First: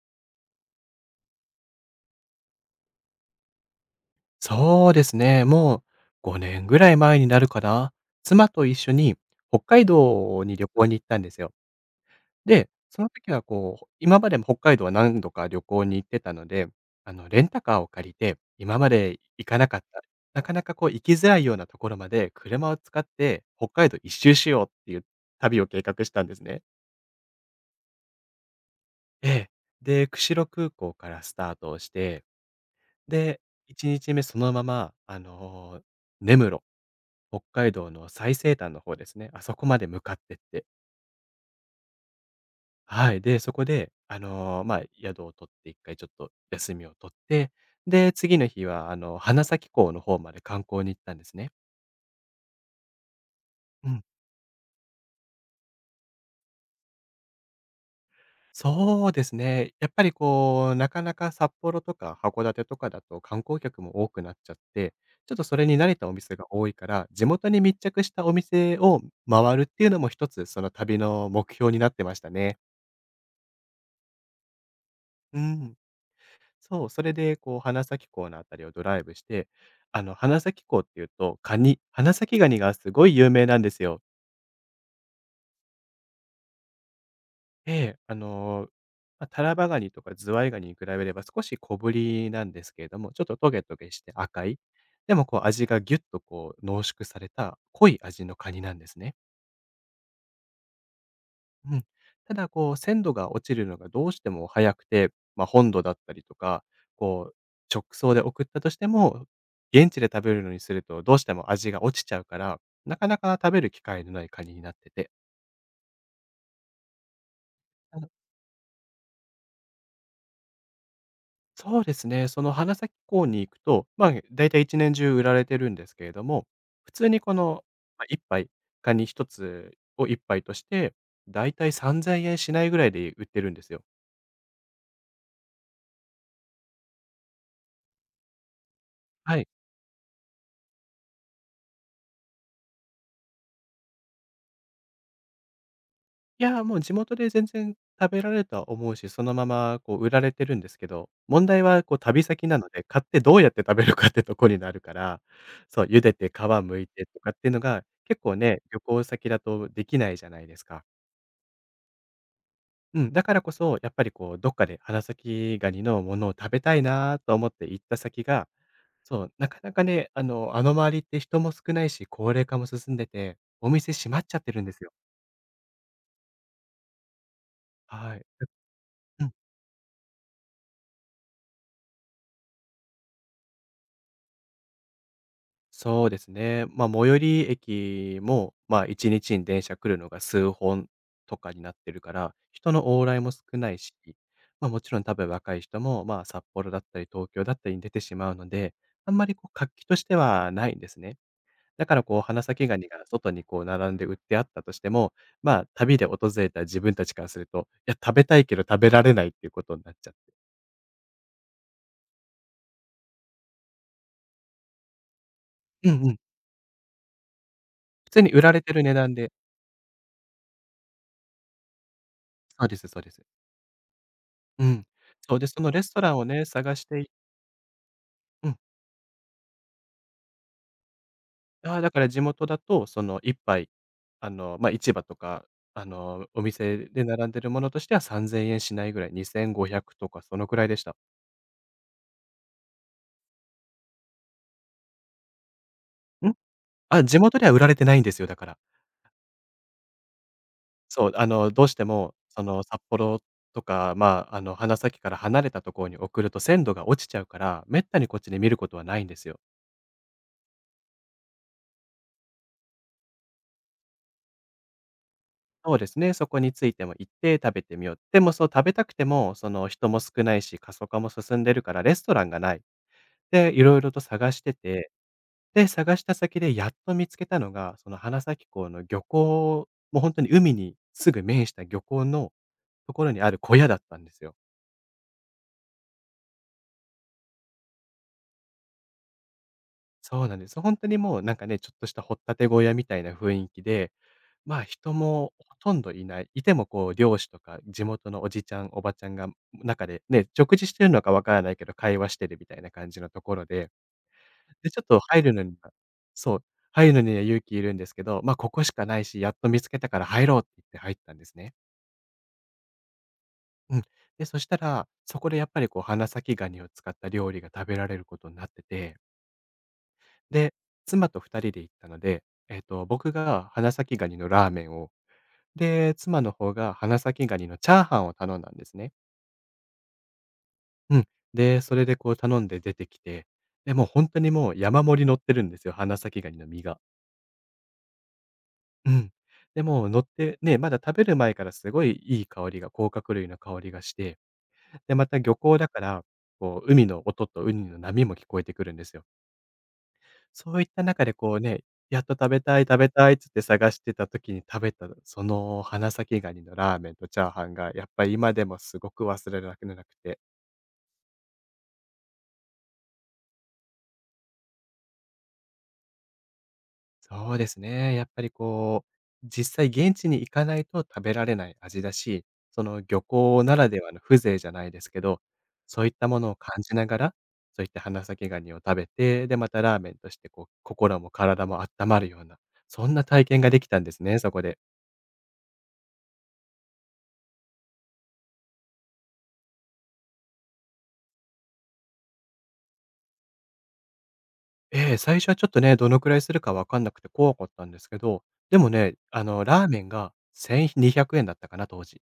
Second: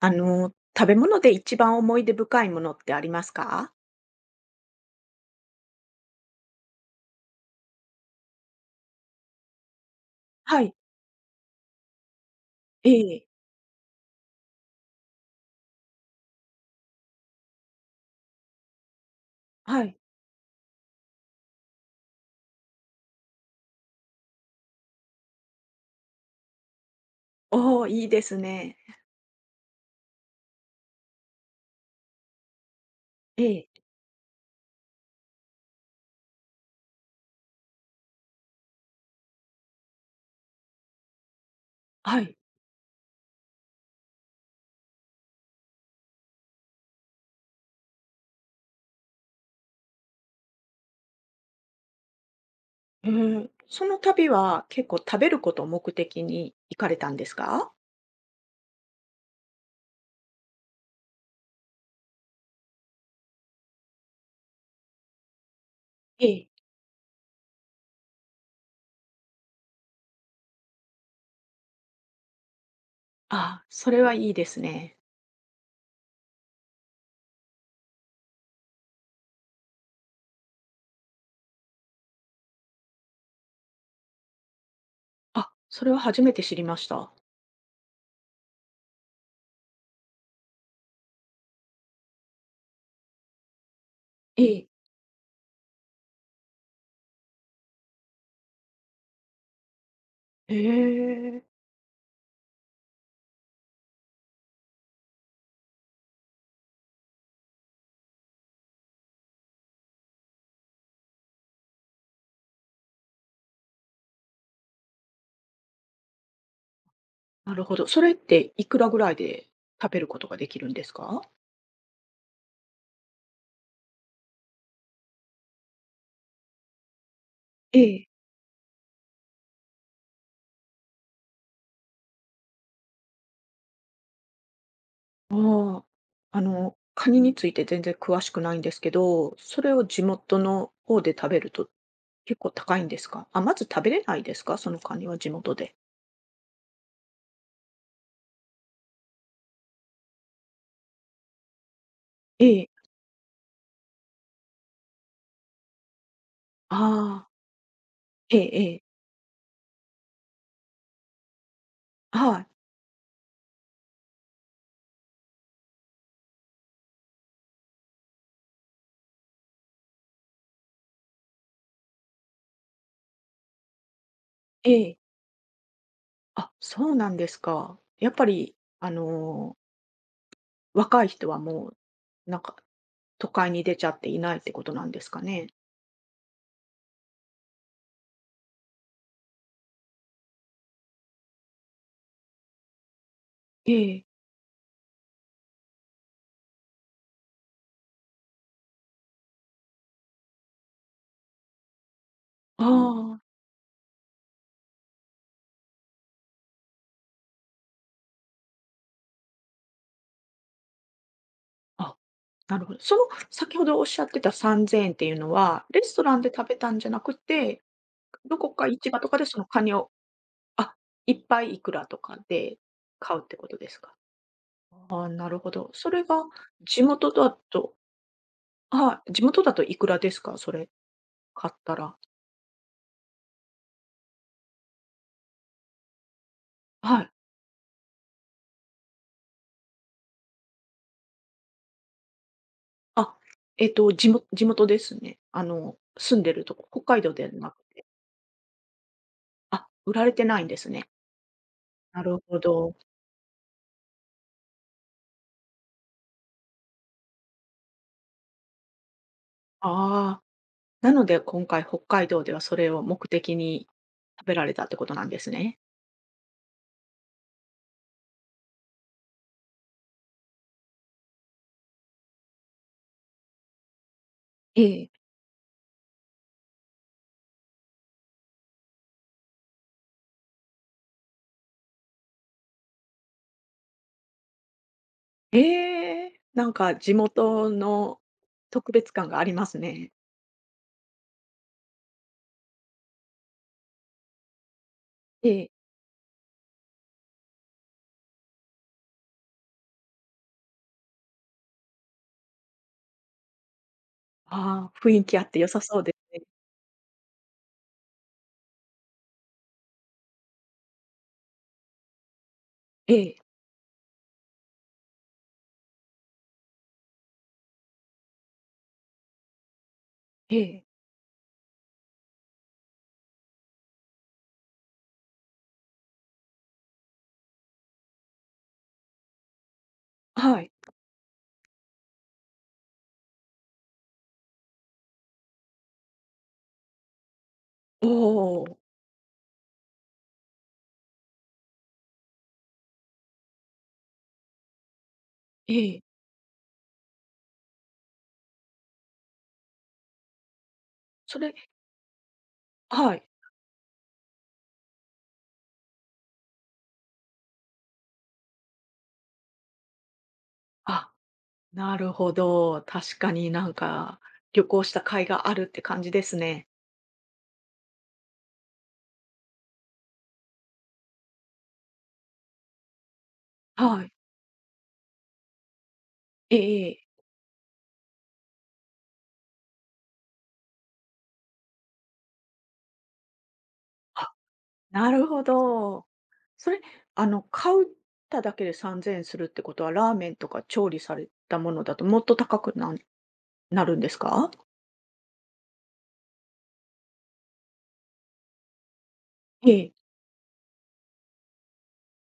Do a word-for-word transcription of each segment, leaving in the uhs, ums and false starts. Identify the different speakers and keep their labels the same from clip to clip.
Speaker 1: あの、食べ物で一番思い出深いものってありますか？
Speaker 2: そうですね。もうごねんぐらい前になるかな。妻と一緒に北海道に
Speaker 1: は
Speaker 2: 旅
Speaker 1: い、
Speaker 2: 行に行ったんですよ。で、
Speaker 1: え
Speaker 2: その
Speaker 1: え、
Speaker 2: 時はこう、今までも北海道は何度か旅行に行ってたので、あの、レンタカーを借りて、今まで行かなかっ
Speaker 1: はい。
Speaker 2: た、なかなかこう行きづらいようなところまで車を使って北海道一周しようっていう旅を計画したんですね。
Speaker 1: おお、いいですね。
Speaker 2: ええ。で、釧路空港からスタートをして、で、
Speaker 1: ええ、
Speaker 2: いちにちめそのまま、あの、根室、北海道の最西端の方ですね、あそこまで向かってって、
Speaker 1: はい。
Speaker 2: はい、で、そこで、あの、まあ、宿を取っていっかいちょっと休みを取って、で、次の日は、あの、花咲港の方まで観光に行ったんですね。
Speaker 1: うーん、その旅は結構食べることを目的に行かれたんですか？
Speaker 2: そうですね。やっぱりこう、なかなか札幌とか函館とかだと観光客も多くなっちゃって、ちょっとそれに慣れたお
Speaker 1: え
Speaker 2: 店
Speaker 1: え。
Speaker 2: が多いから、地元に密着したお店を回るっていうのも一つ、その旅の目標になってましたね。
Speaker 1: ああ、それはいいですね。
Speaker 2: うん。そう、それでこう、花咲港のあたりをドライブして、あの、花咲港っていうと、カニ、花咲ガニがすごい有名なんですよ。
Speaker 1: あ、それは初めて知りました。
Speaker 2: ええ、あの、まあ、タラバガニとかズワイガニに比べれば少し小ぶりなんですけれども、ちょっとトゲトゲして
Speaker 1: え
Speaker 2: 赤い、
Speaker 1: え。
Speaker 2: でもこう味がギュッとこう濃縮された濃い味のカニなんですね。
Speaker 1: へえ、
Speaker 2: うん。ただこう鮮度が落ちるのがどうしても早くて、まあ、本土だったりとか、こう直送で送ったとしても、現地で食べるのにするとどうしても味が落ちちゃうから、なかなか食べる機会のないカニになってて。
Speaker 1: なるほど。それっていくらぐらいで食べることができるんですか？
Speaker 2: そうですね。その花咲港に行くと、まあ、だいたい一年中売られてるんですけれども、普通にこの、
Speaker 1: え
Speaker 2: ま、
Speaker 1: え。
Speaker 2: いっぱい、カニひとつをいっぱいとして、だいたいさんぜんえんしないぐらいで売ってるんですよ。
Speaker 1: ああ、あの、カニについて全然詳しくないんですけど、
Speaker 2: はい。
Speaker 1: それを地元の方で食べると結構高いんですか？あ、まず食べれないですか？そのカニは地元で。
Speaker 2: いや、もう地元で全然食べられるとは思うし、そのままこう売られてるんですけど、問題はこう旅
Speaker 1: え
Speaker 2: 先なの
Speaker 1: え、
Speaker 2: で、買ってどうやって食べるかってとこになるから、そう、茹でて皮剥いてと
Speaker 1: ああ、
Speaker 2: かっていうのが、結構
Speaker 1: ええ
Speaker 2: ね、
Speaker 1: え
Speaker 2: 旅
Speaker 1: え、
Speaker 2: 行先だとできないじゃないですか。
Speaker 1: はい、
Speaker 2: うん、だからこそ、やっぱりこう、どっかで花咲ガニのものを食べたいなと思って行った先が、そう、なかなかね、あの、あの周りって人も少ないし、高齢化も進んでて、お店閉まっちゃってるんで
Speaker 1: え
Speaker 2: すよ。
Speaker 1: え。あ、そうなんですか。やっ
Speaker 2: は
Speaker 1: ぱ
Speaker 2: い。
Speaker 1: り、あ
Speaker 2: うん。
Speaker 1: の、若い人はもう、なんか、都会に出ちゃっていないってことなんですかね？
Speaker 2: そうですね。まあ、最寄り駅も、まあ、いちにちにちに電車来るのが数本とかになってるから、人の往来も少な
Speaker 1: え
Speaker 2: いし、
Speaker 1: え、
Speaker 2: まあ、もちろん多分若い人も、まあ、札幌だったり東京だったりに出てしまうので、あんまりこう活気としてはないんですね。だからこう、花咲ガニが
Speaker 1: あ
Speaker 2: 外にこう並んで売ってあったとしても、まあ、旅で訪れた自分たちからすると、いや、食べたいけど食べられないっていうことになっちゃって。
Speaker 1: あ、あ、なるほど。その先ほどおっしゃってたさんぜんえんっていうのは、レ
Speaker 2: う
Speaker 1: スト
Speaker 2: んう
Speaker 1: ラ
Speaker 2: ん。
Speaker 1: ンで食べたんじゃなくて、
Speaker 2: 普通に
Speaker 1: ど
Speaker 2: 売
Speaker 1: こ
Speaker 2: られ
Speaker 1: か
Speaker 2: てる
Speaker 1: 市
Speaker 2: 値
Speaker 1: 場と
Speaker 2: 段
Speaker 1: かで
Speaker 2: で、
Speaker 1: そのカニを、あ、いっぱいいくらとかで
Speaker 2: そうですそうで
Speaker 1: 買う
Speaker 2: す。
Speaker 1: ってことですか？
Speaker 2: うん。
Speaker 1: ああ、な
Speaker 2: そう
Speaker 1: る
Speaker 2: で、
Speaker 1: ほ
Speaker 2: そ
Speaker 1: ど。
Speaker 2: のレ
Speaker 1: そ
Speaker 2: スト
Speaker 1: れ
Speaker 2: ランを
Speaker 1: が
Speaker 2: ね、探
Speaker 1: 地
Speaker 2: してい、
Speaker 1: 元だと、
Speaker 2: うん。
Speaker 1: はい、地元だといくらですか？それ買っ
Speaker 2: あ
Speaker 1: た
Speaker 2: あ、だ
Speaker 1: ら。
Speaker 2: から地元だと、そのいっぱい、あの、ま、市場とか、あの、お店
Speaker 1: は
Speaker 2: で
Speaker 1: い。
Speaker 2: 並んでるものとしてはさんぜんえんしないぐらい、にせんごひゃくとかそのくらいでした。
Speaker 1: あ、えっと、地も地元ですね。あの、住ん
Speaker 2: う
Speaker 1: で
Speaker 2: ん？
Speaker 1: るとこ、北海
Speaker 2: あ、
Speaker 1: 道
Speaker 2: 地
Speaker 1: では
Speaker 2: 元で
Speaker 1: な
Speaker 2: は売
Speaker 1: く
Speaker 2: られ
Speaker 1: て。
Speaker 2: てないんですよ、だから。
Speaker 1: あ、売られてないんですね。
Speaker 2: そう、あの、どうして
Speaker 1: な
Speaker 2: も、
Speaker 1: るほ
Speaker 2: その、
Speaker 1: ど。
Speaker 2: 札幌とか、まあ、あの、花咲から離れたところに送ると鮮度が落ちちゃうから、めったにこっちで見ることはないんですよ。
Speaker 1: ああ、なので今回北海道ではそれを目的に食べられたってことなんですね。
Speaker 2: そうですね、そこについても行って食べてみよう。でもそう、食べたくても、その、人も少ないし、過疎化も進んでるからレストランがない。で、いろいろと探して
Speaker 1: え
Speaker 2: て、
Speaker 1: え
Speaker 2: で、探した先でやっと見つけたのが、その、花咲港の漁港、もう本当に海にすぐ面した漁港のところにある小屋だったんですよ。
Speaker 1: ええ、なんか地元の特別感がありますね。
Speaker 2: そうなんです。本当にもうなんかね、ちょっとした掘ったて小屋みたいな雰囲気で、まあ、人
Speaker 1: え
Speaker 2: もほ
Speaker 1: え。
Speaker 2: とんどいない。いてもこう漁師とか地元のおじちゃん、おばちゃんが中でね、食事してるのかわからないけど、会話してるみたいな感じのところで、で、
Speaker 1: ああ、
Speaker 2: ちょっ
Speaker 1: 雰
Speaker 2: と
Speaker 1: 囲気
Speaker 2: 入
Speaker 1: あっ
Speaker 2: る
Speaker 1: て
Speaker 2: の
Speaker 1: 良
Speaker 2: に
Speaker 1: さ
Speaker 2: は
Speaker 1: そうですね。
Speaker 2: そう、入るのには勇気いるんですけど、ま、あここしかないし、やっと見つけたから入ろうって言って入ったんですね。
Speaker 1: ええ、
Speaker 2: うん。で、そしたら、そこでやっぱりこう花咲ガニを使った料理が食べられることになってて、
Speaker 1: え
Speaker 2: で、
Speaker 1: え、
Speaker 2: 妻とふたりで行ったので、えっと、僕が花咲ガニのラーメンを、で、妻の方が花咲ガニのチャーハンを頼んだんですね。
Speaker 1: はい。
Speaker 2: うん。で、それでこう頼んで出てきて、で、もう本当にもう山盛り乗ってるんですよ、花咲ガニの身が。
Speaker 1: おお、
Speaker 2: うん。で、もう乗ってね、まだ食べる前からすごいいい香りが、甲殻類の香りがして、で、また漁
Speaker 1: え
Speaker 2: 港だか
Speaker 1: え。
Speaker 2: ら、こう海の音と海の波も聞こえてくるんですよ。そういった中で
Speaker 1: それ、
Speaker 2: こうね、やっと食べたい食べ
Speaker 1: はい。
Speaker 2: たいっつって探してた時に食べた、その花咲ガニのラーメンとチャーハンが、やっぱり今でもすごく忘れられなくて。
Speaker 1: あ、なるほど。確かになんか、旅行した甲斐があるって感じですね。
Speaker 2: そうですね、やっぱりこう、実際現地に行かないと食べられない味だし、その漁港ならで
Speaker 1: はい。
Speaker 2: はの風情じゃないですけど、そういったもの
Speaker 1: え
Speaker 2: を
Speaker 1: え
Speaker 2: 感
Speaker 1: え
Speaker 2: じ
Speaker 1: え。
Speaker 2: ながら、そういった花咲ガニを食べて、で、またラーメンとしてこう、心も体も温まるような、そんな体験ができたんです
Speaker 1: あ、
Speaker 2: ね、そこで。
Speaker 1: なるほど。それ、あの、買うただけでさんぜんえんするってことは、ラーメンとか調理されたものだともっと高くなんなるんですか？
Speaker 2: ええ、最初はちょっとね、どのくらいするかわかんなくて怖かったんですけど、でもね、あの、
Speaker 1: え
Speaker 2: ラー
Speaker 1: え。
Speaker 2: メンがせんにひゃくえんだったかな、当時。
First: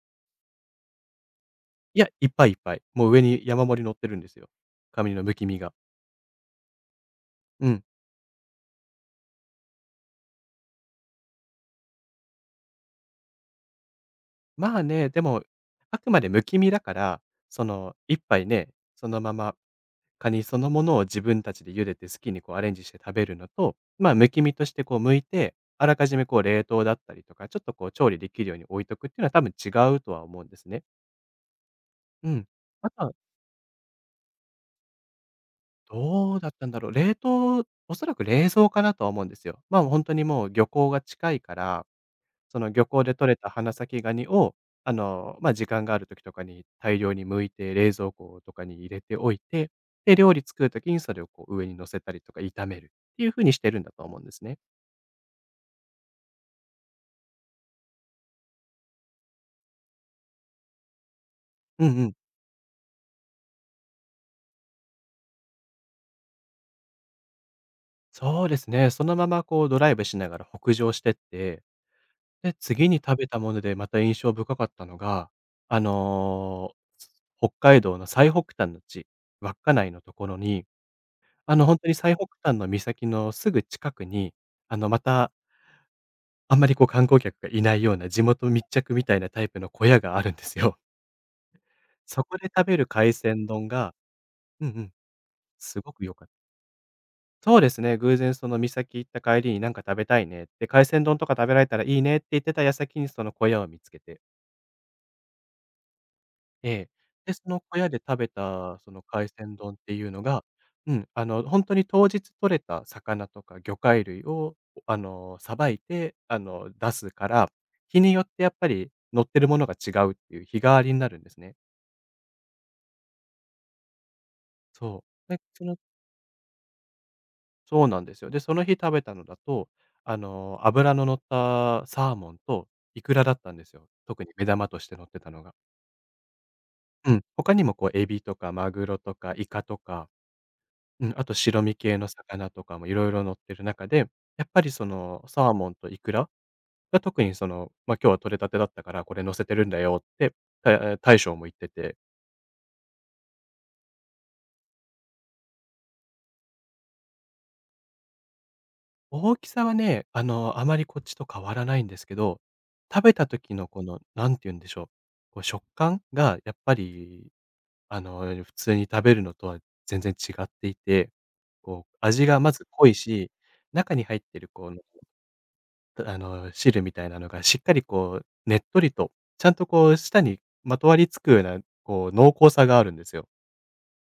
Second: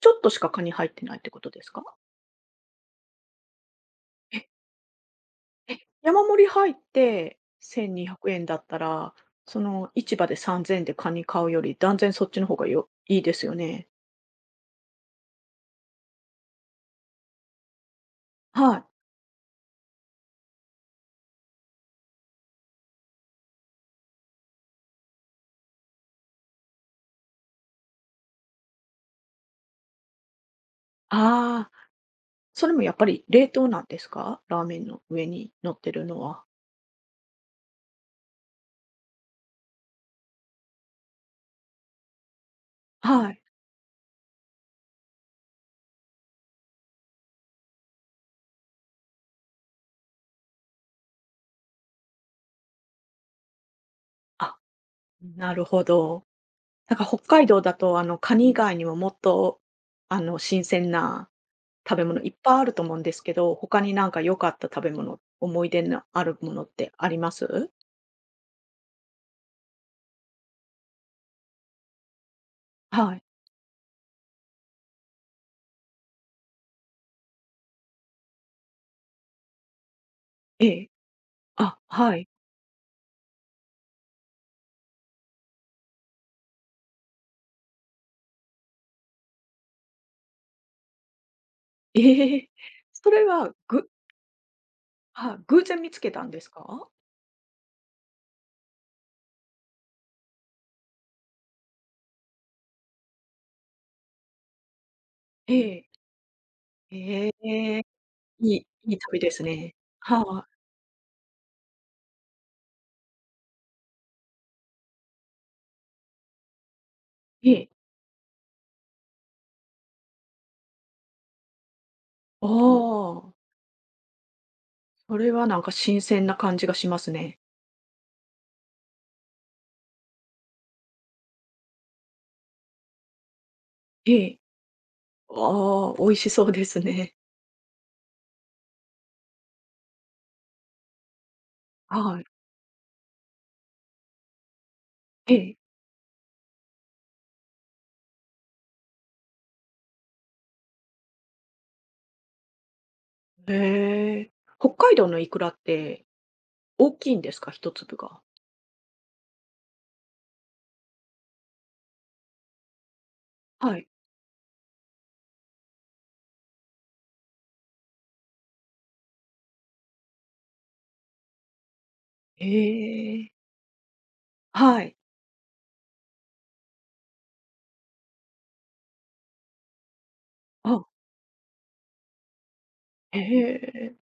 Speaker 1: ちょっとしかカニ入ってないってことですか？
Speaker 2: いや、いっぱいいっぱい。もう上に山盛り乗ってるんですよ。カニのむき身が。
Speaker 1: 山盛り入って
Speaker 2: うん。
Speaker 1: せんにひゃくえんだったら、その市場でさんぜんえんでカニ買うより断然そっちの方がよいいですよね。
Speaker 2: まあね、でも、あくまでむき身だから、その、一杯ね、
Speaker 1: はい。
Speaker 2: そのままカニそのものを自分たちで茹でて好きにこうアレンジして食べるのと、まあ、むき身としてこう剥いて、あらかじめこう冷凍だったりとか、ちょっとこう調理できるように置いとくっていうのは多分違うとは思うんですね。
Speaker 1: ああ、
Speaker 2: うん。
Speaker 1: それも
Speaker 2: あ
Speaker 1: やっぱ
Speaker 2: と
Speaker 1: り冷凍なんですか？ラーメンの上に乗ってるの
Speaker 2: どう
Speaker 1: は。
Speaker 2: だったんだろう。冷凍、おそらく冷蔵化だとは思うんですよ。まあ、本当にもう漁港が近いから、その漁港で
Speaker 1: は
Speaker 2: 取れ
Speaker 1: い。
Speaker 2: た花咲ガニを、あの、ま、時間がある時とかに大量に剥いて、冷蔵庫とかに入れておいて、で、料理作る時にそれをこう上に乗せたりとか炒めるっていう風にしてるんだと思うんです
Speaker 1: あ、
Speaker 2: ね。
Speaker 1: なるほど。なんか北海道だとあのカニ以外にももっとあの新鮮な
Speaker 2: う
Speaker 1: 食
Speaker 2: んう
Speaker 1: べ
Speaker 2: ん。
Speaker 1: 物いっぱいあると思うんですけど、他になんか良かった食べ物、思い出のあるものってあります？
Speaker 2: そうですね。そのままこうドライブしながら北上してって、で、次に
Speaker 1: は
Speaker 2: 食
Speaker 1: い。
Speaker 2: べたものでまた印象深かったのが、あの、北海道の最北端の地、稚内のところに、
Speaker 1: ええ、
Speaker 2: あの、ほん
Speaker 1: あ、
Speaker 2: とに最
Speaker 1: は
Speaker 2: 北
Speaker 1: い。
Speaker 2: 端の岬のすぐ近くに、あの、また、あんまりこう観光客がいないような地元密着みたいなタイプの小屋があるんですよ。そ
Speaker 1: え
Speaker 2: こで
Speaker 1: え。
Speaker 2: 食べる
Speaker 1: そ
Speaker 2: 海
Speaker 1: れ
Speaker 2: 鮮
Speaker 1: は、
Speaker 2: 丼
Speaker 1: ぐ
Speaker 2: が、うんうん、
Speaker 1: は偶然
Speaker 2: す
Speaker 1: 見
Speaker 2: ご
Speaker 1: つ
Speaker 2: く
Speaker 1: け
Speaker 2: 良
Speaker 1: た
Speaker 2: かっ
Speaker 1: んですか？
Speaker 2: そうですね、偶然その岬行った帰りに「なんか食べたいね」って「海鮮丼とか食べられたらいいね」って言ってた矢先にその小屋を見つけて、
Speaker 1: ええ。
Speaker 2: ええ。
Speaker 1: え
Speaker 2: で、その
Speaker 1: え、
Speaker 2: 小屋で食べ
Speaker 1: いい
Speaker 2: たそ
Speaker 1: いい
Speaker 2: の
Speaker 1: 旅
Speaker 2: 海
Speaker 1: です
Speaker 2: 鮮
Speaker 1: ね。
Speaker 2: 丼っていうのが、
Speaker 1: は
Speaker 2: うん、あの、ほんとに当日取れた魚とか魚介類を、あの、さばいて、あの、出すから、
Speaker 1: い。ええ。
Speaker 2: 日によってやっぱり乗ってるものが違うっていう日替わりになるんですね。
Speaker 1: ああ、
Speaker 2: そ
Speaker 1: それ
Speaker 2: う。で、
Speaker 1: はなん
Speaker 2: そ
Speaker 1: か
Speaker 2: の
Speaker 1: 新鮮な感じがしますね。
Speaker 2: そうなんですよ。で、その日食べたのだと、あの、脂の乗ったサーモンとイクラだったんですよ。
Speaker 1: え
Speaker 2: 特に
Speaker 1: え。
Speaker 2: 目玉として乗ってたのが。
Speaker 1: ああ、美味しそうです
Speaker 2: う
Speaker 1: ね。
Speaker 2: ん。他にもこうエビとかマグロとかイカとか、うん、あと白身系の
Speaker 1: はい。
Speaker 2: 魚とかもいろいろ乗ってる中で、やっぱりその
Speaker 1: え
Speaker 2: サー
Speaker 1: え。
Speaker 2: モンとイクラが特にその、まあ、今日は取れたてだったからこれ乗せてるんだよって、たえ、大将も言ってて、
Speaker 1: へえ。北海道のイクラって大きいんですか一粒が。
Speaker 2: 大きさはね、あの、あまりこっちと変わらないんですけど、食べた時の
Speaker 1: は
Speaker 2: こ
Speaker 1: い。
Speaker 2: のなんて言うんでしょう、こう食感がやっぱり、あの、普通に食べるのとは全然違っていて、こう味が
Speaker 1: え
Speaker 2: まず濃い
Speaker 1: え。
Speaker 2: し、中に入ってるこう、
Speaker 1: はい。
Speaker 2: あの、汁みたいなのがしっかりこう、ねっとりと、ちゃんとこう舌にま
Speaker 1: あ、
Speaker 2: とわりつくような、こう、濃厚さがあるんです
Speaker 1: へ
Speaker 2: よ。
Speaker 1: え。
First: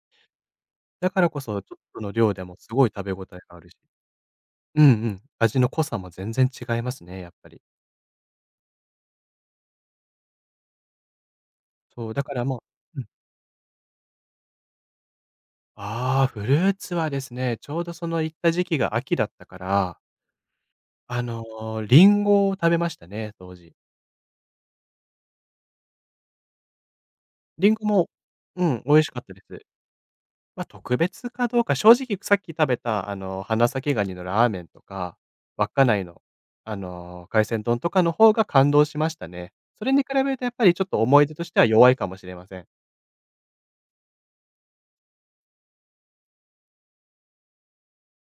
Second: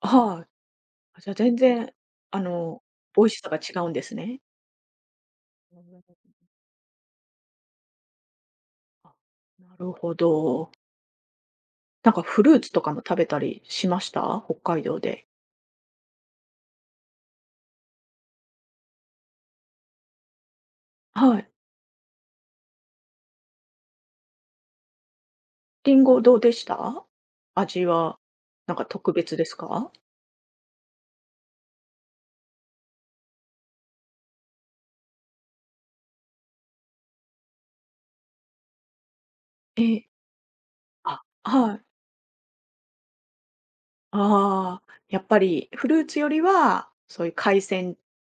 Speaker 1: はい。
Speaker 2: だ
Speaker 1: あ、
Speaker 2: か
Speaker 1: じ
Speaker 2: ら
Speaker 1: ゃ、
Speaker 2: こ
Speaker 1: 全
Speaker 2: そ、ちょっ
Speaker 1: 然、
Speaker 2: との量
Speaker 1: あ
Speaker 2: でもす
Speaker 1: の、
Speaker 2: ごい食べ
Speaker 1: 美
Speaker 2: 応
Speaker 1: 味
Speaker 2: え
Speaker 1: し
Speaker 2: が
Speaker 1: さが
Speaker 2: あるし、
Speaker 1: 違うんですね。
Speaker 2: うんうん、味の濃さも全然違いますね、やっぱり。
Speaker 1: あ、なるほど。
Speaker 2: そ
Speaker 1: なん
Speaker 2: う、
Speaker 1: か
Speaker 2: だか
Speaker 1: フ
Speaker 2: ら
Speaker 1: ルー
Speaker 2: も
Speaker 1: ツとか
Speaker 2: う、
Speaker 1: も
Speaker 2: うん。
Speaker 1: 食べたりしました？北海道で。
Speaker 2: ああ、フルーツはですね、ちょうどその行った時期が秋だったから、あ
Speaker 1: はい。
Speaker 2: の、リンゴを食べましたね、当時。
Speaker 1: リンゴどうでした？
Speaker 2: リン
Speaker 1: 味
Speaker 2: ゴも、
Speaker 1: は、
Speaker 2: う
Speaker 1: なん
Speaker 2: ん、
Speaker 1: か
Speaker 2: 美味し
Speaker 1: 特
Speaker 2: かった
Speaker 1: 別
Speaker 2: で
Speaker 1: です
Speaker 2: す。
Speaker 1: か？
Speaker 2: まあ、特別かどうか、正直さっき食べた、あの、花咲ガニのラーメンとか、稚内の、あの、海鮮丼とかの方が感動しましたね。それ
Speaker 1: え
Speaker 2: に
Speaker 1: え。
Speaker 2: 比べるとやっぱりちょっと
Speaker 1: あ、
Speaker 2: 思い出としては
Speaker 1: はい。
Speaker 2: 弱いかもしれません。
Speaker 1: ああ、やっぱりフルーツよりは、そういう海鮮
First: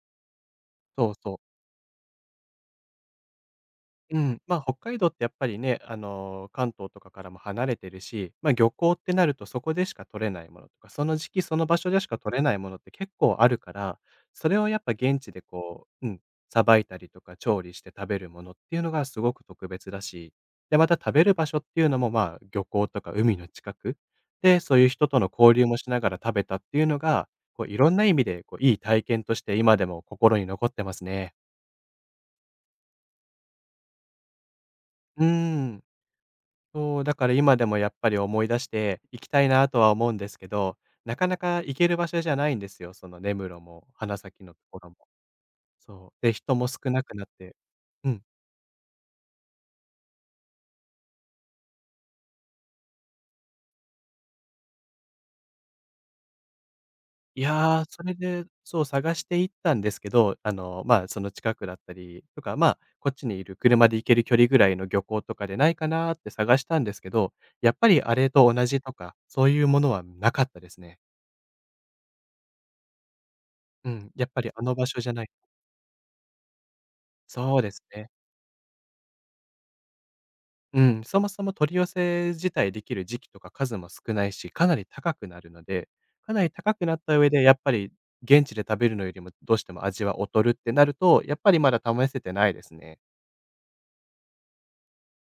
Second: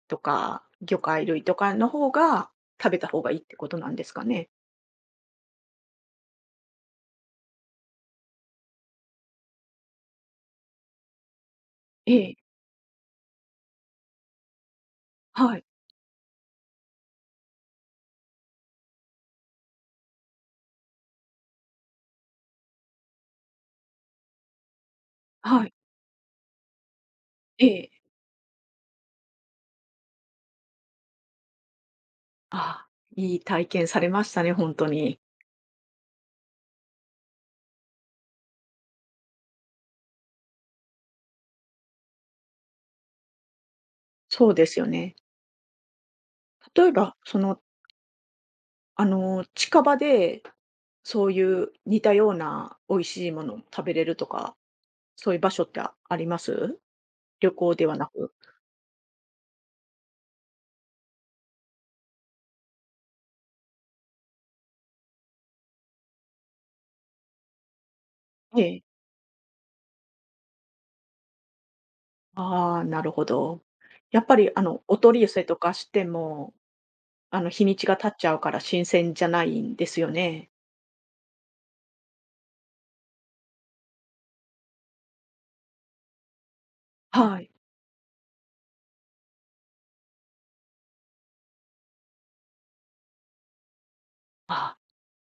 Speaker 1: とか魚
Speaker 2: そう
Speaker 1: 介
Speaker 2: そう。
Speaker 1: 類とかの方が、食べた方がいいってことなんです
Speaker 2: う
Speaker 1: か
Speaker 2: ん、
Speaker 1: ね？
Speaker 2: まあ、北海道ってやっぱりね、あの、関東とかからも離れてるし、まあ、漁港ってなるとそこでしか取れないものとか、その時期その場所でし
Speaker 1: え
Speaker 2: か
Speaker 1: え、
Speaker 2: 取れないものって結構あるから、それをやっぱ現地で
Speaker 1: はい、
Speaker 2: こう、うん、さばいたりとか調理して食べるものっていうのがすごく特別だし、で、また食べる場所っていうのも、まあ、漁港とか海の近くで、そういう人との交
Speaker 1: は
Speaker 2: 流
Speaker 1: い、
Speaker 2: もしながら食べたっていうのが、こういろ
Speaker 1: え
Speaker 2: ん
Speaker 1: え。
Speaker 2: な意味でこういい体験として今でも心に残ってますね。
Speaker 1: ああ、いい体験されましたね、本当に。
Speaker 2: うーん。そう、だから今でもやっぱり思い出して行きたいなとは思うんですけど、なかなか行ける場所じゃないんですよ、その根室も花咲
Speaker 1: そう
Speaker 2: のと
Speaker 1: です
Speaker 2: こ
Speaker 1: よ
Speaker 2: ろも。
Speaker 1: ね。
Speaker 2: そう、で、人も
Speaker 1: 例
Speaker 2: 少
Speaker 1: え
Speaker 2: な
Speaker 1: ば、
Speaker 2: くなっ
Speaker 1: そ
Speaker 2: て、
Speaker 1: の
Speaker 2: うん。
Speaker 1: あの、近場で、そういう似たような美味しいもの食べれるとか、そういう場所ってああります
Speaker 2: い
Speaker 1: 旅行
Speaker 2: やー、
Speaker 1: では
Speaker 2: そ
Speaker 1: な
Speaker 2: れ
Speaker 1: く。
Speaker 2: で、そう、探して行ったんですけど、あの、まあ、その近くだったりとか、まあ、こっちにいる車で行ける距離ぐらいの漁港とかでないかなーって探したんですけど、やっぱりあれと
Speaker 1: え
Speaker 2: 同じ
Speaker 1: え。
Speaker 2: とか、そういうものはなかったですね。
Speaker 1: ああ、なるほど。
Speaker 2: うん、
Speaker 1: やっ
Speaker 2: やっ
Speaker 1: ぱ
Speaker 2: ぱ
Speaker 1: り
Speaker 2: り
Speaker 1: あ
Speaker 2: あの
Speaker 1: の、
Speaker 2: 場
Speaker 1: お
Speaker 2: 所じゃ
Speaker 1: 取
Speaker 2: な
Speaker 1: り
Speaker 2: い、
Speaker 1: 寄せとかしても、あの、
Speaker 2: そう
Speaker 1: 日
Speaker 2: で
Speaker 1: に
Speaker 2: す
Speaker 1: ちが経
Speaker 2: ね。
Speaker 1: っちゃうから新鮮じゃないんですよね。
Speaker 2: うん、そもそも取り寄せ自体できる時期とか数も少ないし、かなり高くなるので、かなり高くなった上
Speaker 1: は
Speaker 2: で、
Speaker 1: い。
Speaker 2: やっぱり現地で食べるのよりもどうしても味は劣るってなると、やっぱりまだ試せてないですね。
Speaker 1: あ、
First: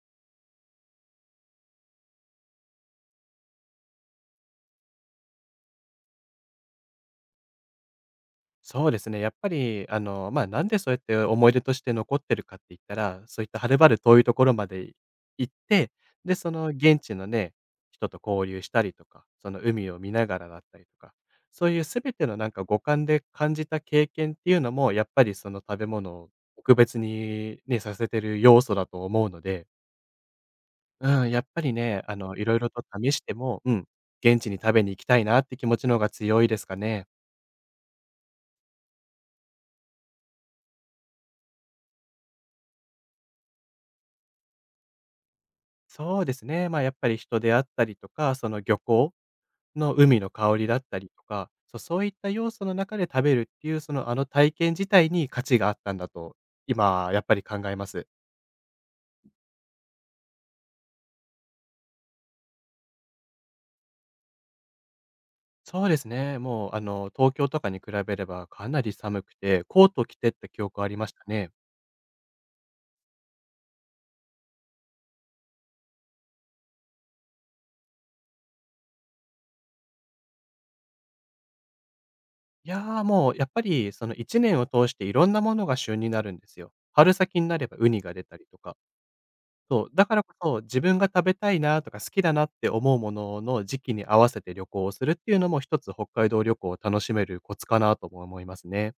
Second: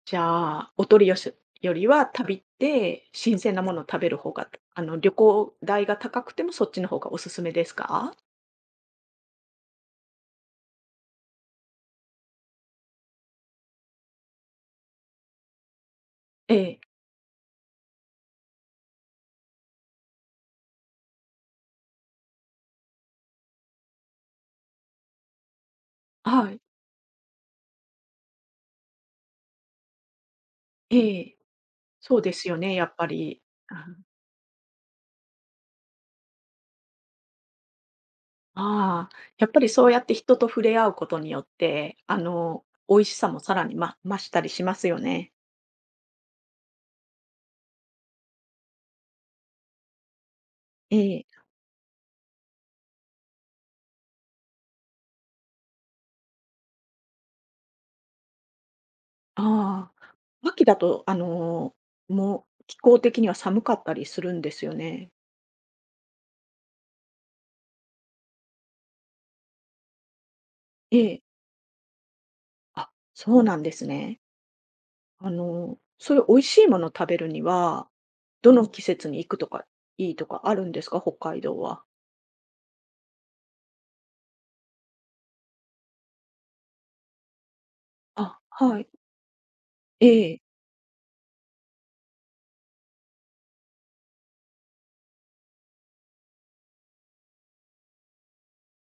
Speaker 1: じゃあ、お取り寄せよりは旅って新鮮なものを食べる方が、あの、旅行代が高くてもそっちの方がおすすめですか？
Speaker 2: そうですね。やっぱり、あの、まあ、なんでそうやって思い出として残ってるかって言ったら、そういったはるばる遠いところまで行って、で、そ
Speaker 1: え
Speaker 2: の
Speaker 1: え。
Speaker 2: 現地のね、人と交流したりとか、その海を見ながらだったりとか、そういうすべてのなんか五感で感じた経験っていうのも、やっぱりその食べ物を
Speaker 1: はい。
Speaker 2: 特別にね、させてる要素だと思うので、
Speaker 1: え
Speaker 2: うん、
Speaker 1: え。
Speaker 2: やっぱりね、あ
Speaker 1: そうで
Speaker 2: の、い
Speaker 1: す
Speaker 2: ろ
Speaker 1: よ
Speaker 2: いろ
Speaker 1: ね、
Speaker 2: と
Speaker 1: やっぱ
Speaker 2: 試して
Speaker 1: り。
Speaker 2: も、う
Speaker 1: う
Speaker 2: ん、
Speaker 1: ん、
Speaker 2: 現地に食べに行きたいなって気持ちの方が強いですかね。
Speaker 1: ああ、やっぱりそうやって人と触れ合うことによって、あの、美味しさもさらに、ま、増したりしますよね。
Speaker 2: そうですね。まあ、やっぱり人であったりとか、その漁港の海の香りだったり
Speaker 1: え
Speaker 2: と
Speaker 1: え。
Speaker 2: か、そうそういった要素の中で食べるっていう、そのあの体験自体に価値があったんだと、今やっぱり考えます。
Speaker 1: ああ、秋だと、あの、もう気候的には寒かったりするんですよね。
Speaker 2: そうですね。もうあの東京とかに比べればかなり寒くて、コート着てった記憶あ
Speaker 1: え
Speaker 2: りまし
Speaker 1: え。
Speaker 2: たね。
Speaker 1: あ、そうなんですね。あの、そういう美味しいもの食べるには、どの季節に行くとかいいとかあるんですか？北海道は。
Speaker 2: いや、もうやっぱりそのいちねんを通していろんなものが旬になるんですよ。春先になればウニが出た
Speaker 1: あ、
Speaker 2: りとか。
Speaker 1: はい。
Speaker 2: そう、だ
Speaker 1: え
Speaker 2: からこ
Speaker 1: え。
Speaker 2: そ、自分が食べたいなとか好きだなって思うものの時期に合わせて旅行をするっていうのも一つ北海道旅行を楽しめるコツかなとも思いますね。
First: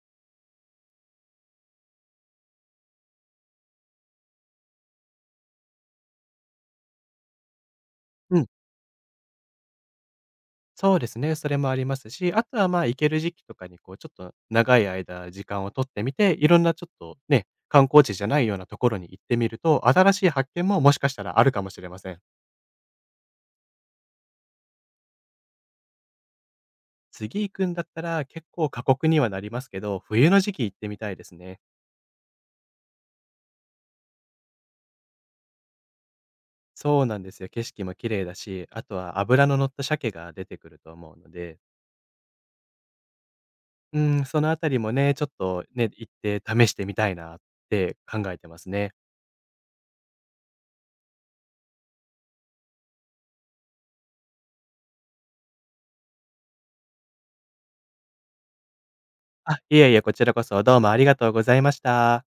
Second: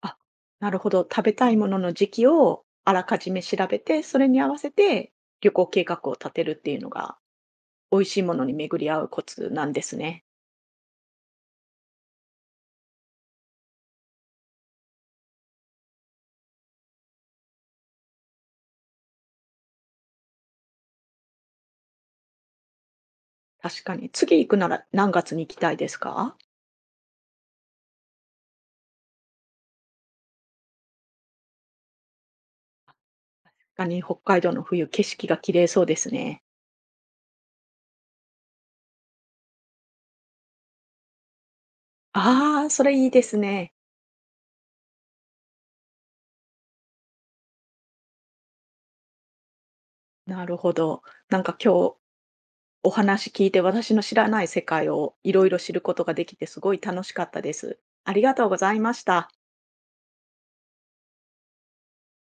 Speaker 1: あ、なるほど。食べたいものの時期をあらかじめ調べて、それに合わせて旅行計画を立てるっていうのが、美味しいも
Speaker 2: う
Speaker 1: の
Speaker 2: ん、
Speaker 1: に巡り合うコツなんですね。
Speaker 2: そうですね、それもありますし、あとはまあ行ける時期とかにこうちょっと長い間時間を取ってみて、いろんなちょっとね、観光地じゃないようなところに行ってみると、新しい発見ももしかしたらあるかもしれません。
Speaker 1: 確かに。次行くなら何月に行きたいですか？
Speaker 2: 次行くんだったら結構過酷にはなりますけど、冬の時期行ってみたいですね。
Speaker 1: 確かに、北海道の冬、景色が綺麗そうですね。
Speaker 2: そうなんですよ。景色も綺麗だし、あとは脂の乗った鮭が出てくると思うので、
Speaker 1: ああ、それいいですね。
Speaker 2: うん、そのあたりもね、ちょっとね、行って試してみたいなって考えてますね。
Speaker 1: なるほど。なんか今日お話聞いて、私の知らない世界をいろいろ知ることができて、すごい楽しかったです。ありがとうございました。
Speaker 2: あ、いえいえ、こちらこそどうもありがとうございました。